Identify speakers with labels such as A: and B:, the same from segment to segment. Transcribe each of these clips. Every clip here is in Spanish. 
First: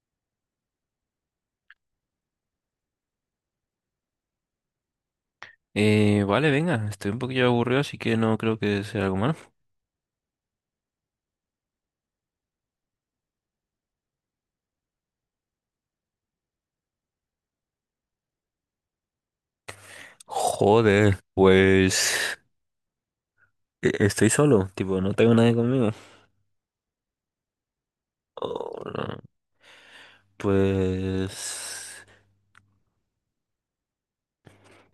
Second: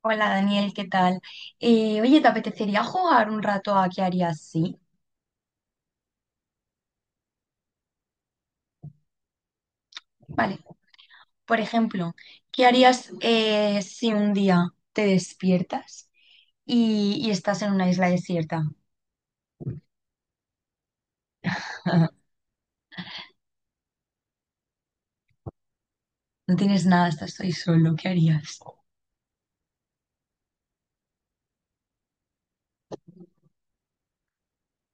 A: Hola Daniel, ¿qué tal? Oye, ¿te apetecería jugar un rato a qué harías sí?
B: Vale, venga, estoy un poquillo aburrido, así que no creo que sea algo malo.
A: Vale, por ejemplo, ¿qué harías si un día te despiertas y estás en una isla desierta?
B: Joder, pues estoy solo, tipo, no tengo nadie conmigo.
A: No tienes nada, estás ahí solo, ¿qué harías?
B: Oh, no. Pues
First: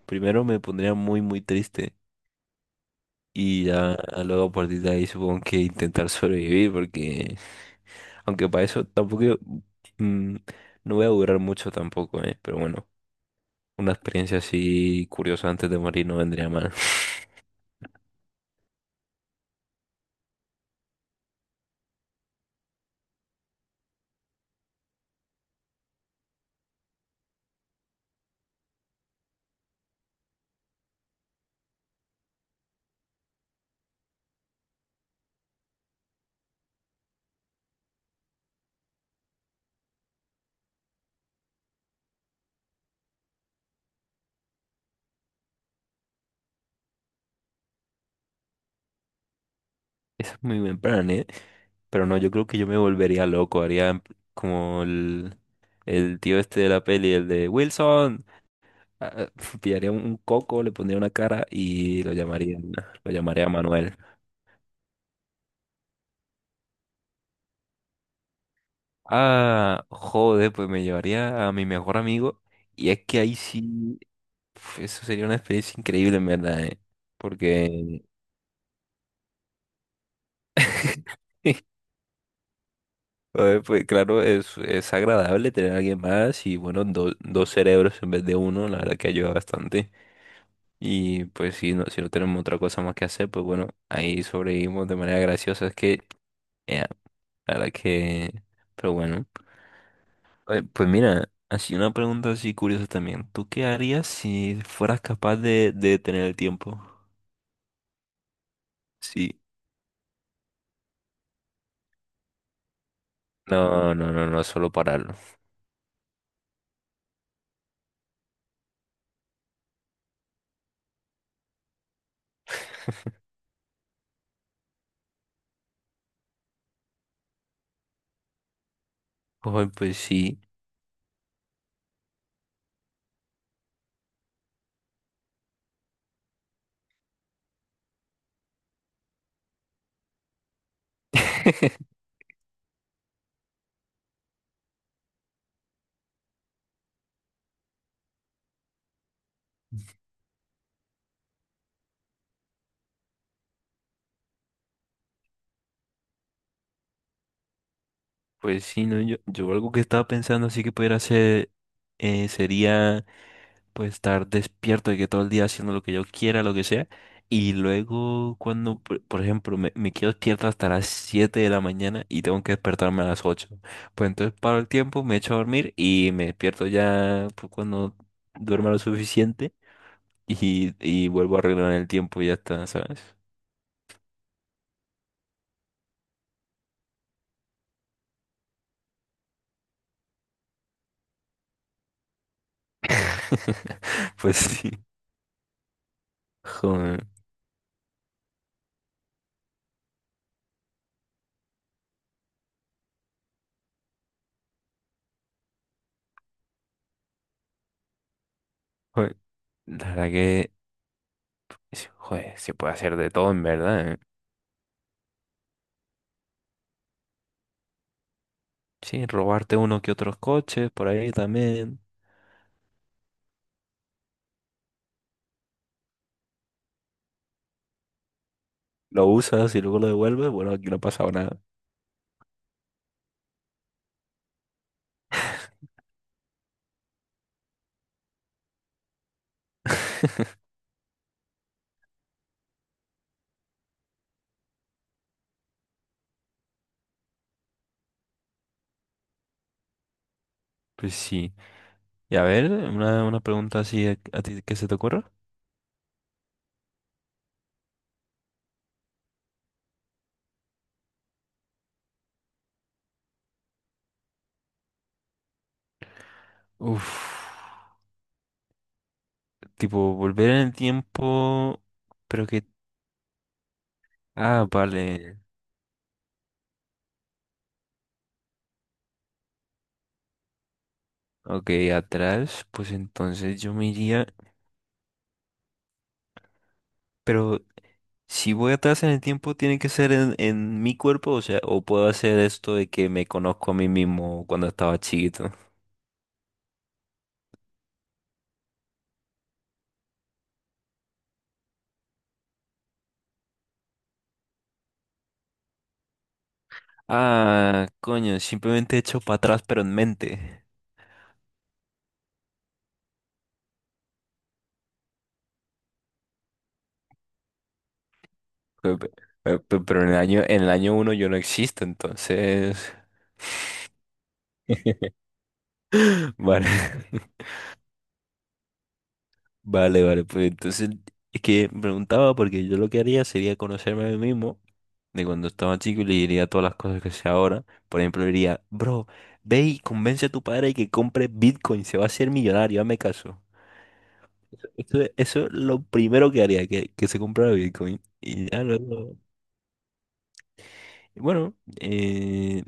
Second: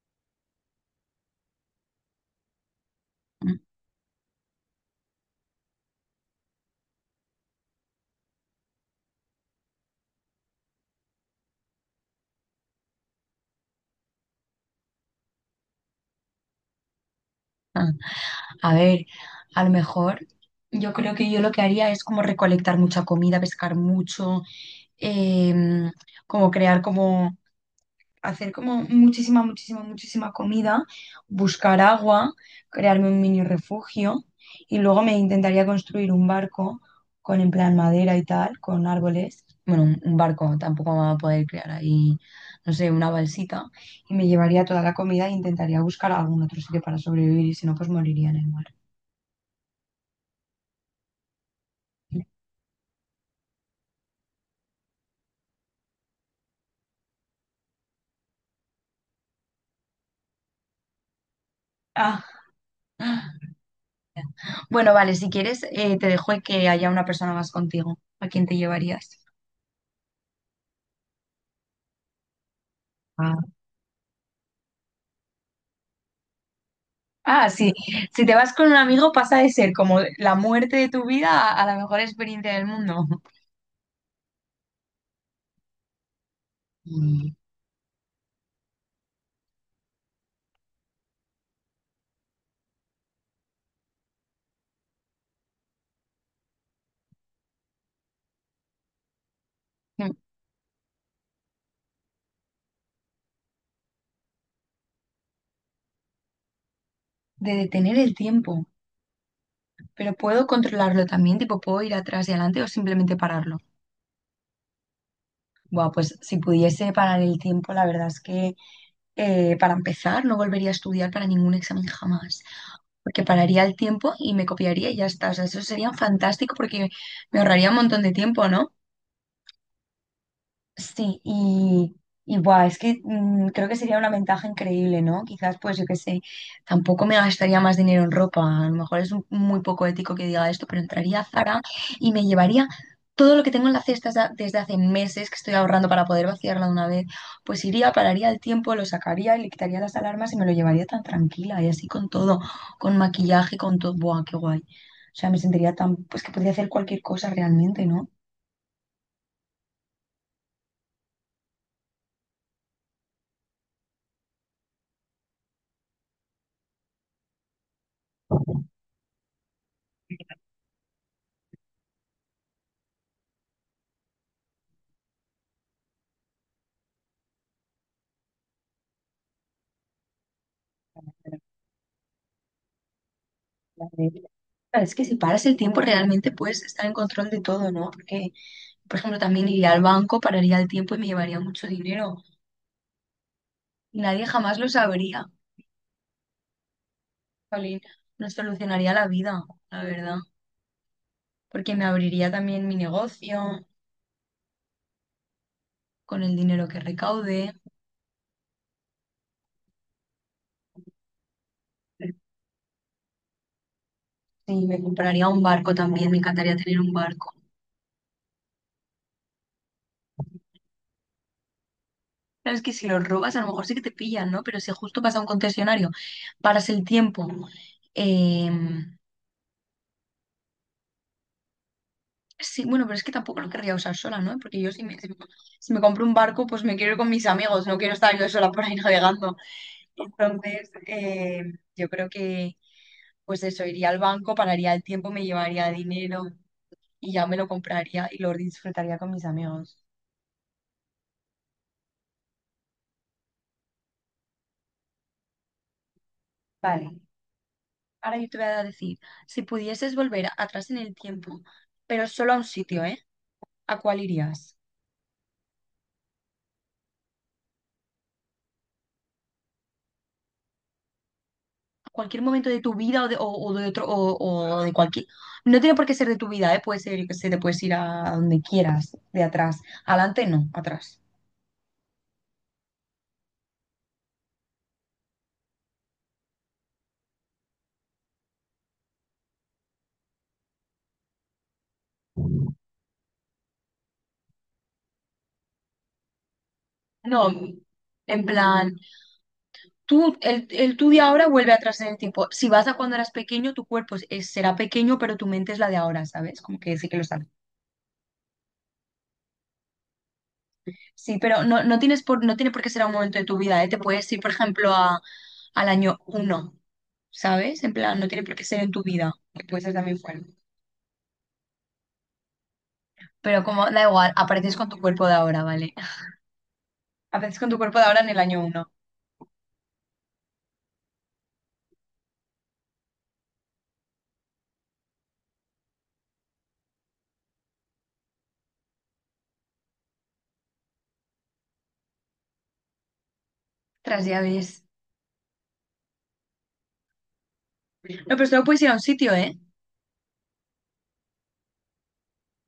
B: primero me pondría muy, muy triste
A: Mm.
B: y ya luego a partir de ahí supongo que intentar sobrevivir, porque aunque para eso tampoco yo- mm, no voy a durar mucho tampoco, pero bueno, una experiencia así curiosa antes de morir no vendría mal.
A: Ah, a ver, a lo mejor yo creo que yo lo que haría es como recolectar mucha comida, pescar mucho, em, como crear como hacer como muchísima, muchísima, muchísima comida, buscar agua, crearme un mini refugio y luego me intentaría construir un barco con en plan madera y tal, con árboles. Bueno, un barco, tampoco me va a poder crear ahí, no sé, una balsita. Y me llevaría toda la comida e intentaría buscar algún otro sitio para sobrevivir y si no, pues moriría en el mar.
B: Eso es muy buen plan, ¿eh? Pero no, yo creo que yo me volvería loco, como el tío este de la peli, el de Wilson. Ah, Pillaría un coco, le pondría una cara y
A: Ah.
B: lo llamaría Manuel.
A: Bueno, vale, si quieres, te dejo que haya una persona más contigo. ¿A quién te llevarías?
B: Ah, joder, pues me llevaría a mi mejor amigo. Y es que ahí sí, uf, eso sería una experiencia increíble, en verdad, ¿eh?
A: Ah, sí.
B: Porque
A: Si te vas con un amigo pasa de ser como la muerte de tu vida a la mejor experiencia del mundo.
B: joder, pues claro, es agradable tener a alguien más y bueno,
A: Mm.
B: dos cerebros en vez de uno, la verdad que ayuda bastante. Y pues si no, si no tenemos otra cosa más que hacer, pues bueno, ahí sobrevivimos de manera graciosa. Es que, eh, la verdad que, pero bueno. Pues mira, así una pregunta así curiosa también. ¿Tú qué harías si fueras capaz de detener el tiempo?
A: De detener el tiempo.
B: Sí.
A: Pero puedo controlarlo también, tipo, puedo ir atrás y adelante o simplemente pararlo.
B: No, no, solo pararlo.
A: Buah, pues si pudiese parar el tiempo, la verdad es que para empezar no volvería a estudiar para ningún examen jamás, porque pararía el tiempo y me copiaría y ya está. O sea, eso sería fantástico porque me ahorraría un montón de tiempo, ¿no?
B: Ay, pues sí.
A: Sí, y buah, es que mm, creo que sería una ventaja increíble, ¿no? Quizás, pues yo qué sé, tampoco me gastaría más dinero en ropa. A lo mejor es muy poco ético que diga esto, pero entraría a Zara y me llevaría todo lo que tengo en la cesta desde hace meses que estoy ahorrando para poder vaciarla de una vez. Pues iría, pararía el tiempo, lo sacaría y le quitaría las alarmas y me lo llevaría tan tranquila y así con todo, con maquillaje, con todo. Buah, qué guay. O sea, me sentiría tan, pues que podría hacer cualquier cosa realmente, ¿no?
B: Pues sí, no, yo algo que estaba pensando así que pudiera hacer sería puede estar despierto de que todo el día haciendo lo que yo quiera, lo que sea. Y luego cuando, por ejemplo, me quedo despierto hasta las 7 de la mañana y tengo que despertarme a las 8. Pues entonces paro el tiempo, me echo a dormir y me despierto ya pues, cuando duerma lo suficiente y vuelvo a arreglar el tiempo y ya está, ¿sabes?
A: La regla. Claro, es que si paras el tiempo realmente puedes estar en control de todo, ¿no? Porque, por ejemplo, también iría al banco, pararía el tiempo y me llevaría mucho dinero. Y nadie
B: Pues
A: jamás lo
B: sí.
A: sabría.
B: Joder,
A: Jolín, nos solucionaría la vida, la verdad. Porque me abriría también mi negocio con el dinero que recaude.
B: joder. La verdad que, sí, joder, se puede hacer de todo en verdad, ¿eh?
A: Sí, me compraría un barco también, me encantaría tener un barco.
B: Sí, robarte uno que otros coches por ahí también.
A: Claro, es que si lo robas, a lo mejor sí que te pillan, ¿no? Pero si justo vas a un concesionario, paras el tiempo, em.
B: Lo usas y luego lo devuelves, bueno, aquí no ha pasado nada.
A: Sí, bueno, pero es que tampoco lo querría usar sola, ¿no? Porque yo si me compro un barco, pues me quiero ir con mis amigos, no quiero estar yo sola por ahí navegando. Entonces, yo creo que, pues eso, iría al banco, pararía el tiempo, me llevaría dinero y ya me lo compraría y lo disfrutaría con mis amigos.
B: Pues sí. Y a ver, una pregunta así a ti que se te ocurra.
A: Vale, ahora yo te voy a decir, si pudieses volver atrás en el tiempo, pero solo a un sitio, ¿eh? ¿A cuál irías?
B: Uf, tipo, volver en el tiempo,
A: Cualquier
B: pero que...
A: momento de tu vida o de otro,
B: Ah,
A: o de cualquier.
B: vale.
A: No tiene por qué ser de tu vida, ¿eh? Puede ser, yo qué sé, te puedes ir a donde quieras, de atrás. Adelante, no, atrás.
B: Ok, atrás, pues entonces yo me iría... Pero si voy atrás en el tiempo, ¿tiene que ser en mi cuerpo? O sea, ¿o puedo hacer esto de que me conozco a mí mismo cuando estaba chiquito?
A: No, en plan, tú, el tú de ahora vuelve atrás en el tiempo. Si vas a cuando eras pequeño, tu cuerpo será pequeño, pero tu mente es la de ahora, ¿sabes? Como que sí que lo sabes.
B: Ah, coño, simplemente he hecho para atrás, pero en mente.
A: Sí, pero no, no tienes por, no tiene por qué ser a un momento de tu vida, ¿eh? Te puedes ir, por ejemplo, a, al año uno, ¿sabes? En plan, no tiene por qué ser en
B: Pe-
A: tu
B: pe-
A: vida, puede ser
B: Pero
A: también fuera.
B: en el año uno yo no existo, entonces.
A: Pero como, da igual, apareces con tu cuerpo de ahora, ¿vale?
B: Vale,
A: Apareces con tu cuerpo de ahora en el año uno.
B: vale, vale. Pues entonces es que me preguntaba porque yo lo que haría sería conocerme a mí mismo de cuando estaba chico y le diría todas las cosas que sé ahora. Por ejemplo, le diría, bro, ve y convence a tu padre que compre Bitcoin, se va a hacer millonario, hazme caso.
A: Tras ya ves.
B: Eso es lo primero que haría, que se comprara Bitcoin.
A: No, pero
B: Y
A: solo
B: ya
A: puedes ir a un
B: luego.
A: sitio, ¿eh?
B: Bueno, eh,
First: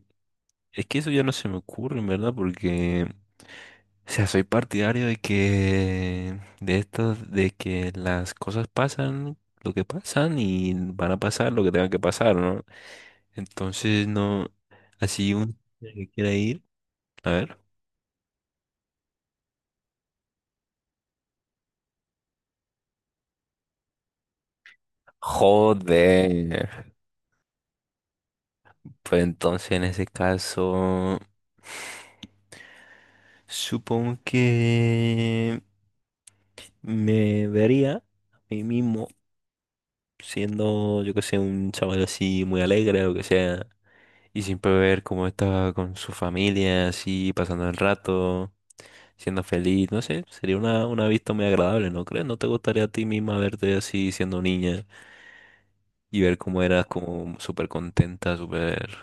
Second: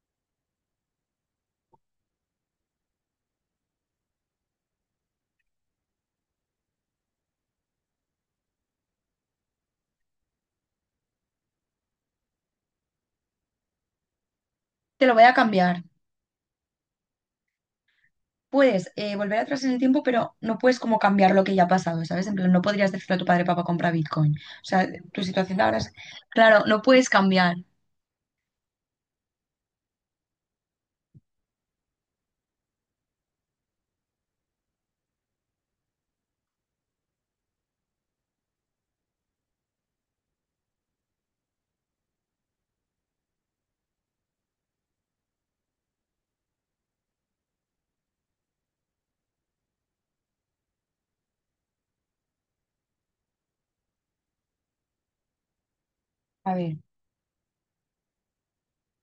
B: es que eso ya no se me ocurre, en verdad, porque. O sea, soy partidario de que de esto, de que las cosas pasan lo que pasan y van a pasar lo que tengan que pasar, ¿no? Entonces no,
A: Te lo voy a
B: así un
A: cambiar.
B: que quiera ir, a ver.
A: Puedes volver atrás en el tiempo, pero no puedes como cambiar lo que ya ha pasado, ¿sabes? En plan, no podrías decirle a tu padre, papá, compra Bitcoin. O sea, tu situación de ahora es... Claro,
B: Joder.
A: no puedes cambiar.
B: Pues entonces en ese caso, supongo que me vería a mí mismo siendo, yo que sé, un chaval así muy alegre o que sea. Y siempre ver cómo estaba con su familia, así, pasando el rato, siendo feliz, no sé, sería una vista muy agradable, ¿no crees? ¿No te gustaría a ti misma verte así siendo niña y ver
A: A
B: cómo
A: ver.
B: eras como súper contenta, súper...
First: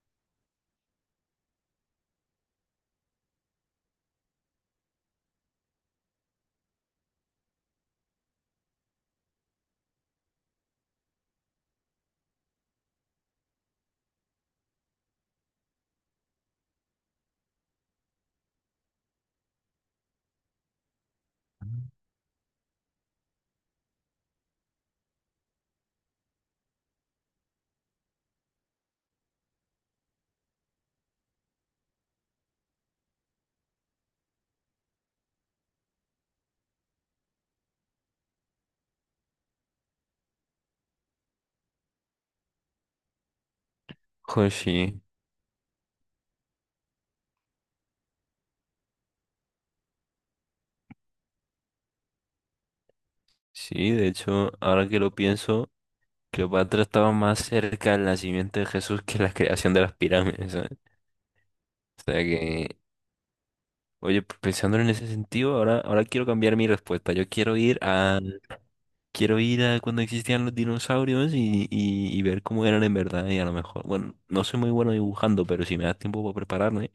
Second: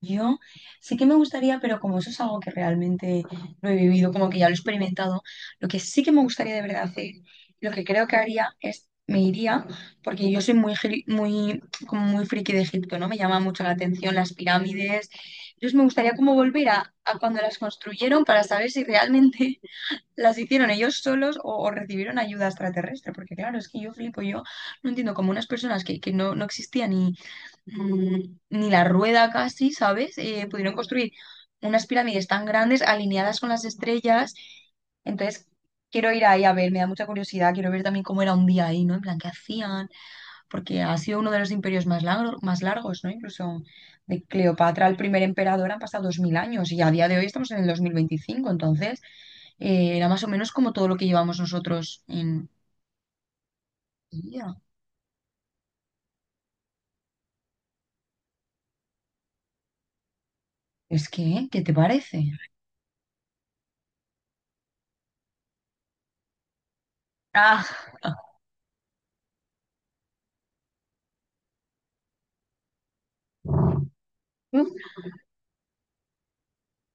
A: Yo sí que me gustaría, pero como eso es algo que realmente no he vivido, como que ya lo he experimentado, lo que sí que me gustaría de verdad hacer, lo que creo que haría es, me iría, porque yo soy muy, muy, como muy friki de Egipto, ¿no? Me llama mucho la atención las pirámides. Entonces me gustaría como volver a cuando las construyeron para saber si realmente las hicieron ellos solos o recibieron ayuda extraterrestre, porque claro, es que yo flipo, yo no entiendo cómo unas personas que no, no existían y mm, ni la rueda casi, ¿sabes? Pudieron construir unas pirámides tan grandes alineadas con las estrellas. Entonces, quiero ir ahí a ver, me da mucha curiosidad, quiero ver también cómo era un día ahí, ¿no? En plan, ¿qué hacían? Porque ha sido uno de los imperios más largos, ¿no? Incluso de
B: Joder,
A: Cleopatra, el
B: sí,
A: primer emperador, han pasado 2000 años y a día de hoy estamos en el 2025, entonces era más o menos como todo lo que llevamos nosotros en...
B: sí, de hecho,
A: vida.
B: ahora que lo pienso, Cleopatra estaba más cerca del nacimiento de Jesús que la creación de las pirámides, ¿sabes?
A: Es que, ¿qué te
B: O sea
A: parece?
B: que, oye, pues, pensándolo en ese sentido, ahora quiero cambiar mi respuesta. Yo quiero
A: Ah,
B: ir a quiero ir a cuando existían los dinosaurios y ver cómo eran en verdad. Y a lo mejor, bueno, no soy muy bueno dibujando, pero si me das tiempo para prepararme,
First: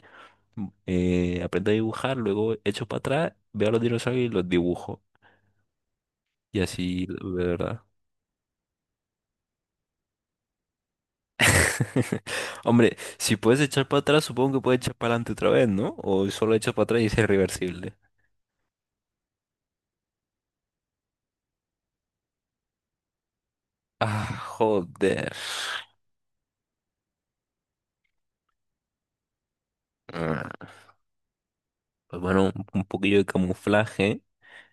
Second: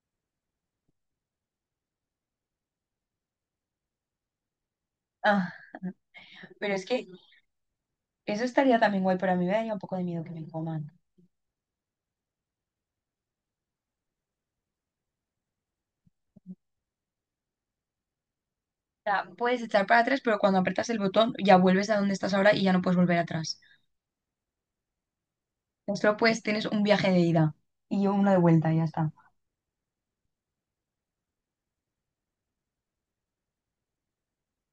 B: aprendo a dibujar, luego echo para atrás, veo a los dinosaurios y los dibujo.
A: ah,
B: Y
A: pero es
B: así,
A: que
B: de verdad.
A: eso estaría también guay, pero a mí me daría un poco de miedo que me coman. O
B: Hombre, si puedes echar para atrás, supongo que puedes echar para adelante otra vez, ¿no? O solo echas para atrás y es irreversible.
A: sea, puedes echar para atrás, pero cuando aprietas el botón ya vuelves a donde estás ahora y ya no puedes volver atrás.
B: Ah, joder.
A: Solo pues tienes un viaje de ida y uno de vuelta y ya está.
B: Ah, pues bueno, un poquillo de camuflaje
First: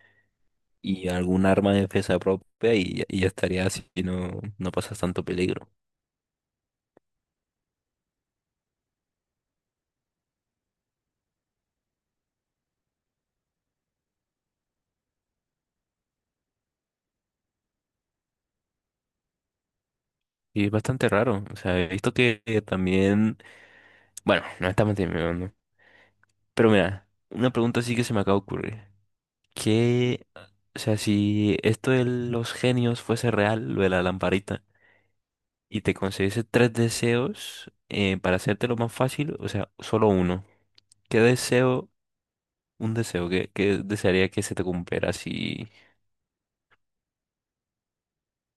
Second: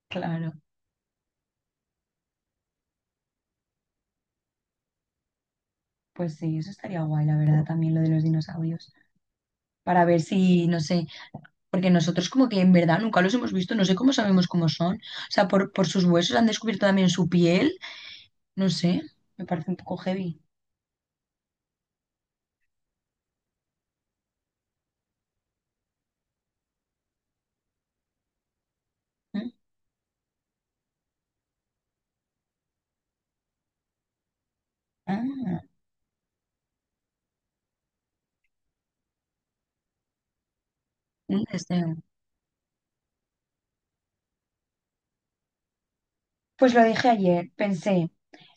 A: Claro,
B: y algún arma de defensa propia y ya estaría así y no, no pasas tanto peligro.
A: pues sí, eso estaría guay, la verdad, también lo de los dinosaurios. Para ver si, no sé, porque nosotros como que en verdad nunca los hemos visto, no sé cómo sabemos cómo son. O sea, por sus huesos han descubierto también su piel, no sé, me parece un poco heavy.
B: Y es bastante raro. O sea, he visto que también. Bueno, no estamos terminando. Pero mira, una pregunta sí que se me acaba de ocurrir.
A: ¿Mm?
B: ¿Qué? O sea, si esto de los genios fuese real, lo de la lamparita,
A: Ah,
B: y te concediese tres deseos para hacértelo más fácil, o sea, solo uno. ¿Qué
A: un
B: deseo,
A: deseo.
B: un deseo, qué desearía que se te cumpliera si.
A: Pues lo dije ayer, pensé.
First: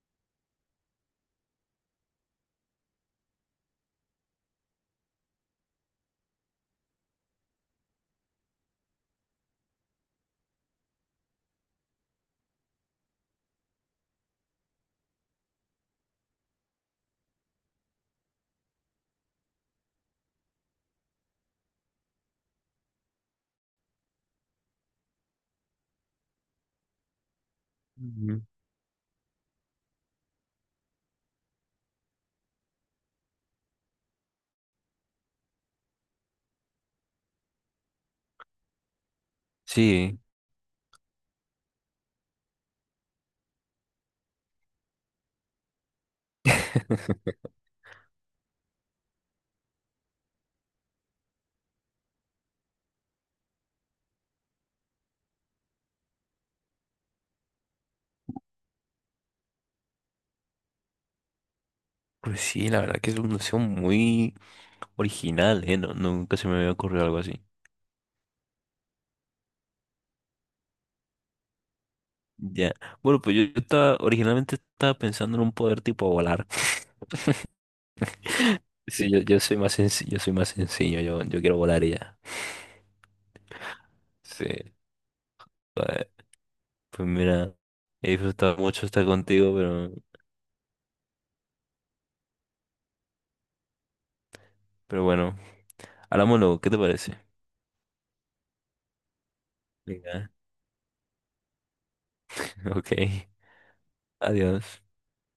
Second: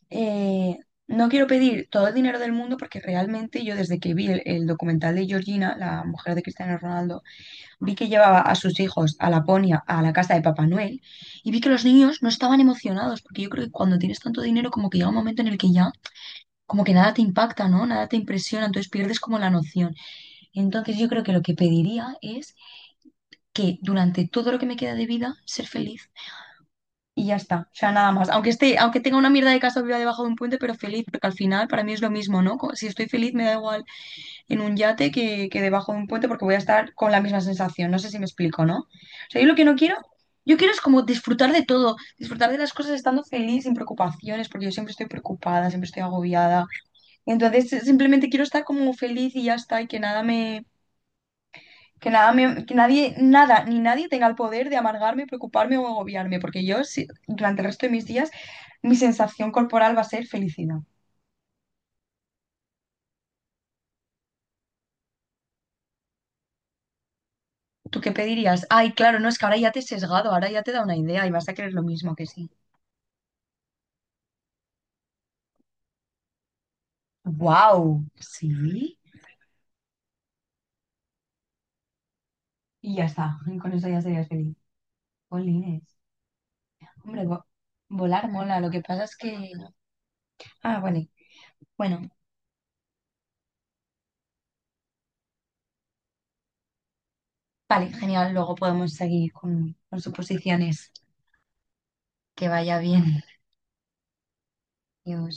A: eh, no quiero pedir todo el dinero del mundo porque realmente yo desde que vi el documental de Georgina, la mujer de Cristiano Ronaldo, vi que llevaba a sus hijos a Laponia, a la casa de Papá Noel, y vi que los niños no estaban emocionados, porque yo creo que cuando tienes tanto dinero como que llega un momento en el que ya como que nada te impacta, ¿no? Nada te impresiona, entonces pierdes como la noción. Entonces yo creo que lo que pediría es que durante todo lo que me queda de vida, ser feliz y ya está, o sea, nada más.
B: Ujú.
A: Aunque esté, aunque tenga una mierda de casa viva debajo de un puente, pero feliz, porque al final para mí es lo mismo, ¿no? Co- Si estoy feliz me da igual en un yate que debajo de un puente porque voy a estar con la misma sensación, no sé si me explico, ¿no? O sea, yo lo que no quiero,
B: Sí.
A: yo quiero es como disfrutar de todo, disfrutar de las cosas estando feliz, sin preocupaciones, porque yo siempre estoy preocupada, siempre estoy agobiada. Entonces, simplemente quiero estar como feliz y ya está, y que nada me... Que nada me- que nadie, nada, ni nadie tenga el poder de amargarme, preocuparme o agobiarme, porque yo, durante el resto de mis días, mi sensación corporal va a ser felicidad.
B: Pues sí, la verdad que es un museo muy original, ¿eh? No, nunca se me había ocurrido algo así.
A: ¿Tú qué pedirías? Ay, claro, no, es que ahora ya te he sesgado, ahora ya te da una idea y vas a creer lo mismo que sí.
B: Ya. Bueno, pues yo estaba, originalmente estaba pensando en un poder tipo volar.
A: ¡Wow! Sí.
B: Sí, yo soy más sencillo, yo quiero volar y ya.
A: Y ya está, y con eso ya serías feliz.
B: Sí.
A: Jolines.
B: Pues, pues
A: Hombre,
B: mira, he
A: volar
B: disfrutado
A: mola, lo que
B: mucho
A: pasa
B: estar
A: es que...
B: contigo,
A: Ah, bueno, bueno,
B: pero bueno, hablamos luego, ¿qué te parece?
A: vale, genial, luego podemos seguir con
B: Venga.
A: suposiciones. Que vaya bien.
B: Ok, adiós.
A: Adiós.